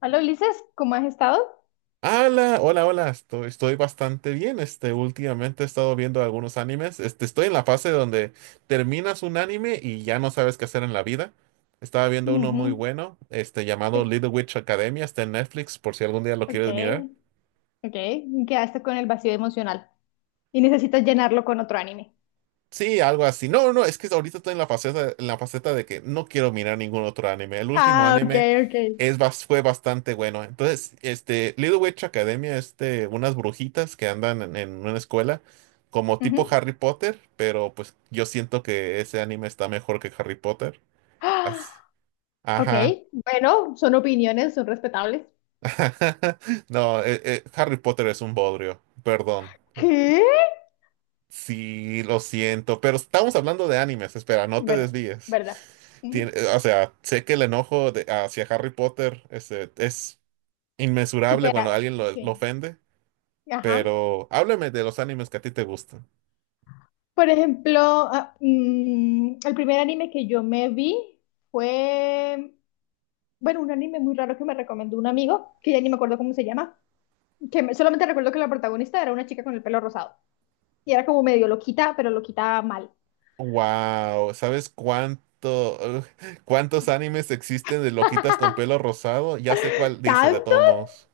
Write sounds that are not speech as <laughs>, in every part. Hola Ulises, ¿cómo has estado? Hola, hola, hola, estoy bastante bien. Últimamente he estado viendo algunos animes. Estoy en la fase donde terminas un anime y ya no sabes qué hacer en la vida. Estaba viendo uno muy Ujú. bueno, llamado te- Little Witch Academia, está en Netflix, por si algún día lo Ok, quieres mirar. ok. Quedaste con el vacío emocional y necesitas llenarlo con otro anime. Sí, algo así. No, no, es que ahorita estoy en la faceta, de que no quiero mirar ningún otro anime. El último Ah, ok, anime ok. fue bastante bueno. Entonces, Little Witch Academia, unas brujitas que andan en una escuela, como tipo Ujú. <gasps> Harry Potter, pero pues yo siento que ese anime está mejor que Harry Potter. Ah, Así- ok, Ajá. bueno, son opiniones, son respetables. <laughs> No, Harry Potter es un bodrio, perdón. ¿Qué? Sí, lo siento, pero estamos hablando de animes, espera, no te Bueno, desvíes. ¿verdad? Ujú. O sea, sé que el enojo hacia Harry Potter es inmesurable cuando Supera, alguien lo sí. ofende, Ajá. pero háblame de los animes que a ti te gustan. Por ejemplo, el primer anime que yo me vi fue, bueno, un anime muy raro que me recomendó un amigo, que ya ni me acuerdo cómo se llama. Solamente recuerdo que la protagonista era una chica con el pelo rosado y era como medio loquita, pero loquita mal. Wow, ¿sabes cuántos animes existen de loquitas con pelo <laughs> rosado? Ya sé cuál dice de ¿Tanto? todos modos.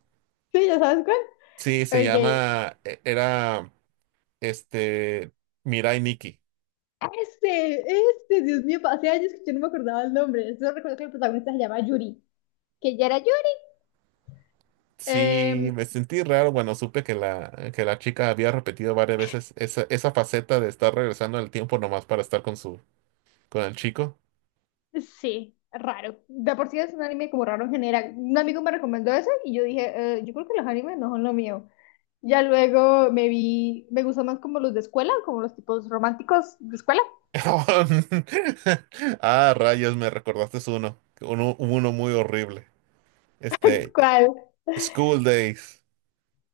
Sí, ya sabes cuál. Sí, se Ok. llama, era, este, Mirai Nikki. Dios mío, hace años que yo no me acordaba el nombre. Solo recuerdo que el protagonista se llama Yuri, que ya era Yuri. Sí, Em, me sentí raro. Bueno, supe que la chica había repetido varias veces esa faceta de estar regresando el tiempo nomás para estar con el chico. sí, raro. De por sí es un anime como raro en general. Un amigo me recomendó ese y yo dije, yo creo que los animes no son lo mío. Ya luego me vi, me gustan más como los de escuela, como los tipos románticos de escuela. <laughs> Ah, rayos, me recordaste uno muy horrible. Este, ¿Cuál? School Days.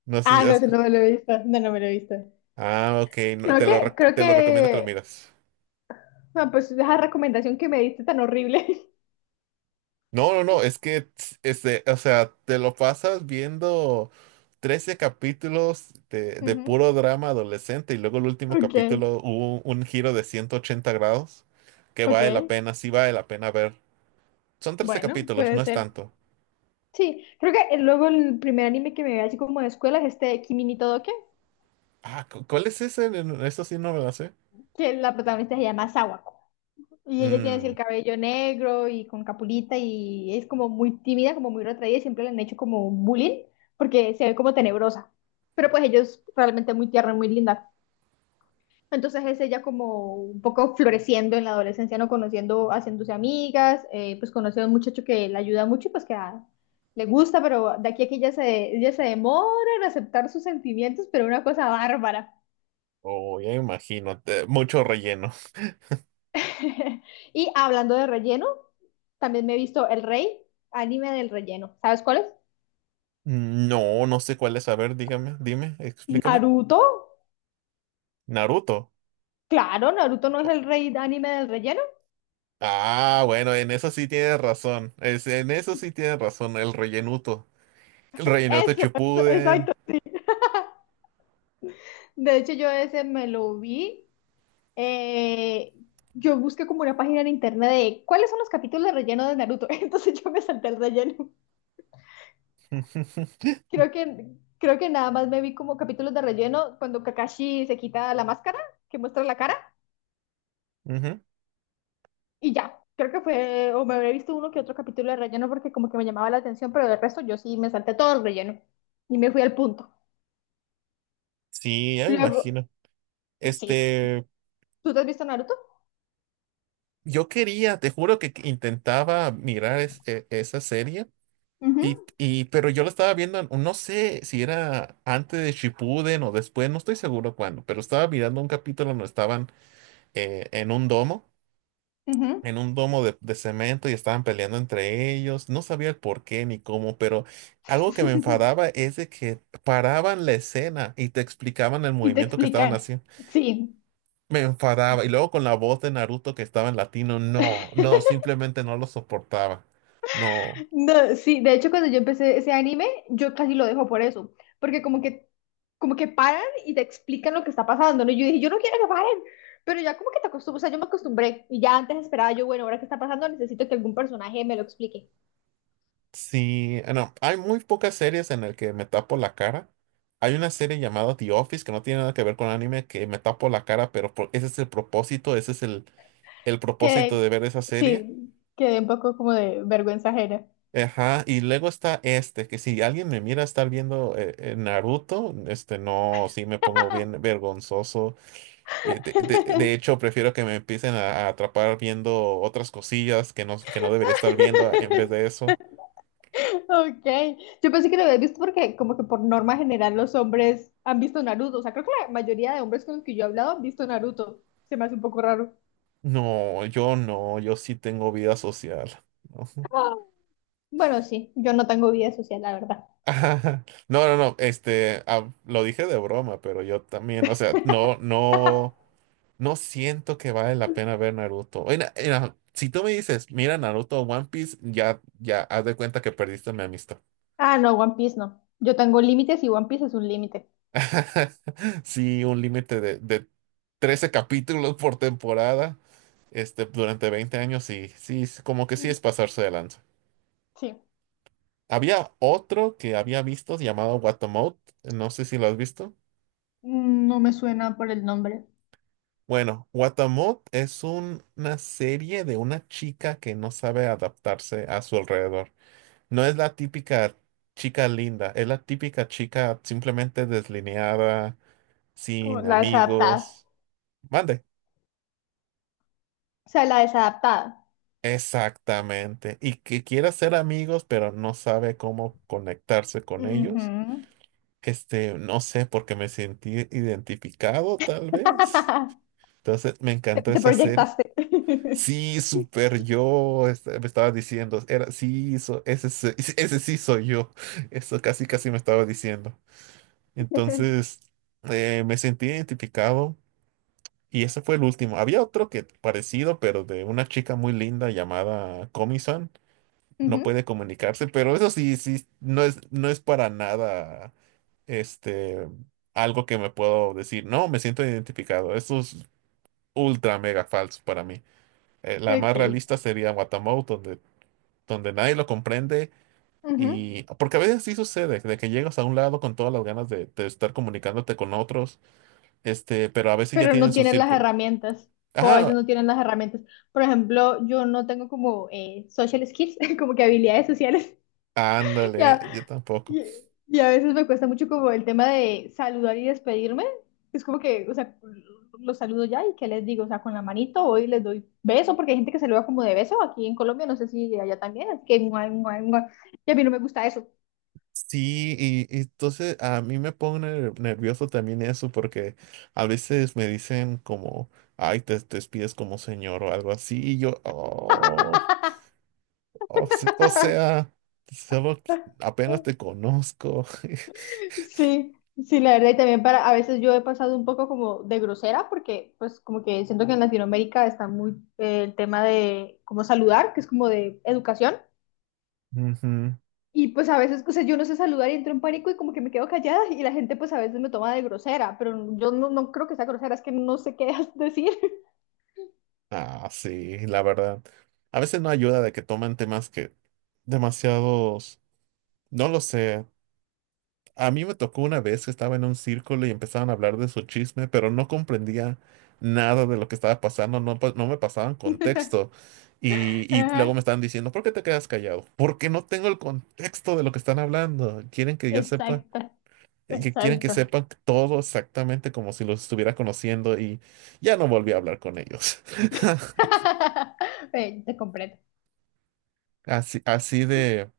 No sé si Ah, no, has-. ese no me lo he visto, no, no me lo he visto. Ah, ok, no, Creo que, creo te lo recomiendo que lo que, miras. ah, pues esa recomendación que me diste tan horrible. No, no, no, es que, o sea, te lo pasas viendo 13 capítulos de, <laughs> de Ujú. puro drama adolescente y luego el último Ok, capítulo hubo un giro de 180 grados que vale la ok, pena, sí vale la pena ver. Son trece bueno, capítulos, puede no es ser. tanto. Sí, creo que luego el primer anime que me vi así como de escuela es este de Kimi ni Todoke, Ah, ¿cuál es ese? Eso sí no me la sé. que la protagonista se llama Sawa. Y ella tiene así Mm, el cabello negro y con capulita y es como muy tímida, como muy retraída y siempre le han hecho como bullying porque se ve como tenebrosa. Pero pues ella es realmente muy tierna, y muy linda. Entonces es ella como un poco floreciendo en la adolescencia, ¿no? Conociendo, haciéndose amigas, pues conoce a un muchacho que le ayuda mucho y pues le gusta, pero de aquí a aquí ella se demora en aceptar sus sentimientos, pero una cosa bárbara. oh, ya imagino, mucho relleno. <laughs> Y hablando de relleno, también me he visto El Rey, anime del relleno. ¿Sabes cuál es? Mm, no, no sé cuál es, a ver, dígame, dime, explícame. Naruto. Naruto. Claro, Naruto no es el rey de anime del relleno. Ah, bueno, en eso sí tienes razón. En eso sí tienes razón, el rellenuto. El rellenuto Eso, eso, chipuden. exacto. De hecho, yo ese me lo vi. eh, yo busqué como una página en internet de cuáles son los capítulos de relleno de Naruto. <laughs> Entonces yo me salté el relleno. <laughs> Creo que, Creo que nada más me vi como capítulos de relleno cuando Kakashi se quita la máscara, que muestra la cara. Ujú. Y ya, creo que fue, o me habré visto uno que otro capítulo de relleno porque como que me llamaba la atención, pero del resto yo sí me salté todo el relleno y me fui al punto. Sí, ya me Luego, imagino. sí. Este, ¿Tú te has visto Naruto? yo quería, te juro que intentaba mirar esa serie, Ujú, pero yo la estaba viendo, no sé si era antes de Shippuden o después, no estoy seguro cuándo, pero estaba mirando un capítulo donde estaban eh, en un domo ujú. en un domo de cemento y estaban peleando entre ellos. No sabía el por qué ni cómo, pero algo que me <laughs> enfadaba es de que paraban la escena y te explicaban el Y te movimiento que estaban explican. haciendo. Sí. Me enfadaba. Y luego con la voz de Naruto que estaba en latino, no, no, <laughs> simplemente no lo soportaba. No, No, sí, de hecho cuando yo empecé ese anime, yo casi lo dejo por eso, porque como que, como que paran y te explican lo que está pasando, ¿no? Y yo dije, yo no quiero que paren, pero ya como que te acostumbras, o sea, yo me acostumbré y ya antes esperaba yo, bueno, ahora qué está pasando, necesito que algún personaje me lo explique. sí, no. Hay muy pocas series en las que me tapo la cara. Hay una serie llamada The Office que no tiene nada que ver con anime, que me tapo la cara, pero ese es el propósito, ese es el propósito Que de ver esa serie. sí, quedé un poco como de vergüenza ajena. Ajá, y luego está este, que si alguien me mira estar viendo Naruto, no, sí me pongo bien vergonzoso. De de hecho, prefiero que me empiecen a atrapar viendo otras cosillas que no debería estar viendo en vez de <laughs> eso. Ok, yo pensé que lo habías visto porque como que por norma general los hombres han visto Naruto. O sea, creo que la mayoría de hombres con los que yo he hablado han visto Naruto. Se me hace un poco raro. No, yo no, yo sí tengo vida social. Ujú. Ah. Bueno, sí, yo no tengo vida social, la verdad. <laughs> Ajá. No, no, no, lo dije de broma, pero yo también, o sea, no, no. No siento que vale la pena ver Naruto. Si tú me dices, mira Naruto o One Piece, ya haz de cuenta que perdiste mi amistad. Ah, no, One Piece no. Yo tengo límites y One Piece es un límite. <laughs> Sí, un límite de 13 capítulos por temporada, durante 20 años, sí, sí, es como que sí Mm, es pasarse de lanza. sí, Había otro que había visto llamado Watamote, no sé si lo has visto. mm, no me suena por el nombre. Bueno, Watamote es una serie de una chica que no sabe adaptarse a su alrededor. No es la típica chica linda, es la típica chica simplemente deslineada, Como sin la desadaptada. amigos. Mande. O sea, la desadaptada. Exactamente. Y que quiere ser amigos, pero no sabe cómo conectarse con ellos. Ujú. No sé, porque me sentí identificado, tal vez. <laughs> Entonces, me Te, encantó te esa serie. proyectaste. <laughs> Sí, super yo, me estaba diciendo, era, sí, ese sí soy yo. Eso casi, casi me estaba diciendo. Entonces me sentí identificado y ese fue el último. Había otro que parecido, pero de una chica muy linda llamada Comisan. No Ujú, puede comunicarse, pero eso sí, sí, no es para nada este, algo que me puedo decir. No, me siento identificado. Eso es ultra mega falso para mí. La más ok, realista sería Watamote, donde nadie lo comprende. ujú. Y porque a veces sí sucede, de que llegas a un lado con todas las ganas de estar comunicándote con otros. Pero a veces ya Pero tienen no su tienes las círculo. herramientas, o a veces Ah, no tienen las herramientas. Por ejemplo, yo no tengo como social skills, <laughs> como que habilidades sociales. <laughs> ándale, Ya, yo tampoco. y, y a veces me cuesta mucho como el tema de saludar y despedirme. Es como que, o sea, los saludo ya y qué les digo, o sea, con la manito voy y les doy beso, porque hay gente que se saluda como de beso aquí en Colombia, no sé si allá también, así que guay, guay, guay. Y a mí no me gusta eso. Sí, y entonces a mí me pone nervioso también eso porque a veces me dicen como, ay, te despides como señor o algo así, y yo, "Oh, o <laughs> sea, apenas te conozco." <laughs> Sí, sí, la verdad, y también para, a veces yo he pasado un poco como de grosera, porque pues como que siento que en Latinoamérica está muy el tema de cómo saludar, que es como de educación, Ujú. y pues a veces, o sea, yo no sé saludar y entro en pánico y como que me quedo callada y la gente pues a veces me toma de grosera, pero yo no, no creo que sea grosera, es que no sé qué <laughs> decir. Ah, sí, la verdad. A veces no ayuda de que toman temas que demasiados, no lo sé. A mí me tocó una vez que estaba en un círculo y empezaban a hablar de su chisme, pero no comprendía nada de lo que estaba pasando, no, no me pasaban contexto. <laughs> Y luego me Ajá, estaban diciendo, ¿por qué te quedas callado? Porque no tengo el contexto de lo que están hablando. Quieren que ya sepa, exacto, que quieren que exacto. sepan todo exactamente como si los estuviera conociendo y ya no volví a hablar con ellos. <laughs> <laughs> Te comprendo. Así, así de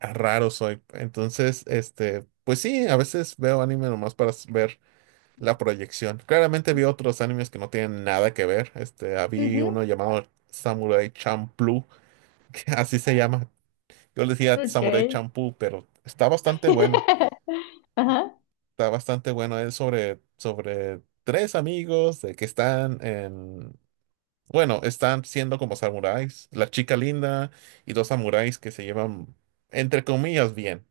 raro soy. Entonces, pues sí, a veces veo anime nomás para ver la proyección. Claramente vi otros animes que no tienen nada que ver. Había Ujú, uno llamado Samurai Champloo, <laughs> que así se llama. Yo le decía ok. Samurai Champloo, pero está bastante bueno. <laughs> Ajá, Está bastante bueno. Es sobre tres amigos de que están en... Bueno, están siendo como samuráis. La chica linda y dos samuráis que se llevan, entre comillas, bien.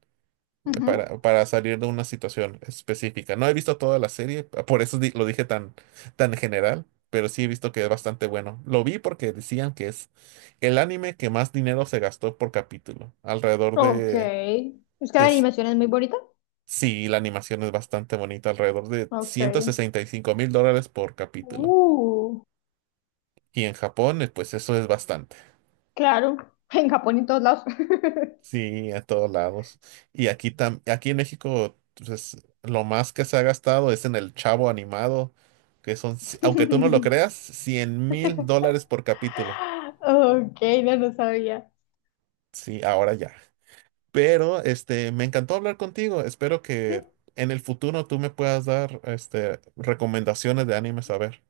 eh, ujú. para, para salir de una situación específica. No he visto toda la serie, por eso lo dije tan general, pero sí he visto que es bastante bueno. Lo vi porque decían que es el anime que más dinero se gastó por capítulo, alrededor Ok. de... Es que de la s- animación es muy bonita. sí, la animación es bastante bonita, alrededor de Ok. $165,000 por capítulo. Uh, Y en Japón, pues eso es bastante. claro. <laughs> En Japón y en todos lados. Sí, a todos lados. Y aquí, aquí en México, pues, lo más que se ha gastado es en el Chavo animado, que son, aunque tú no lo creas, <laughs> $100,000 por capítulo. Ok, no lo sabía. Sí, ahora ya. Pero, me encantó hablar contigo. Espero Sí, que en el futuro tú me puedas dar, recomendaciones de animes a ver.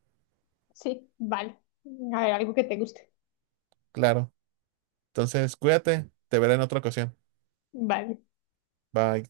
sí, vale. A ver, algo que te guste. Claro. Entonces, cuídate. Te veré en otra ocasión. Vale. Bye.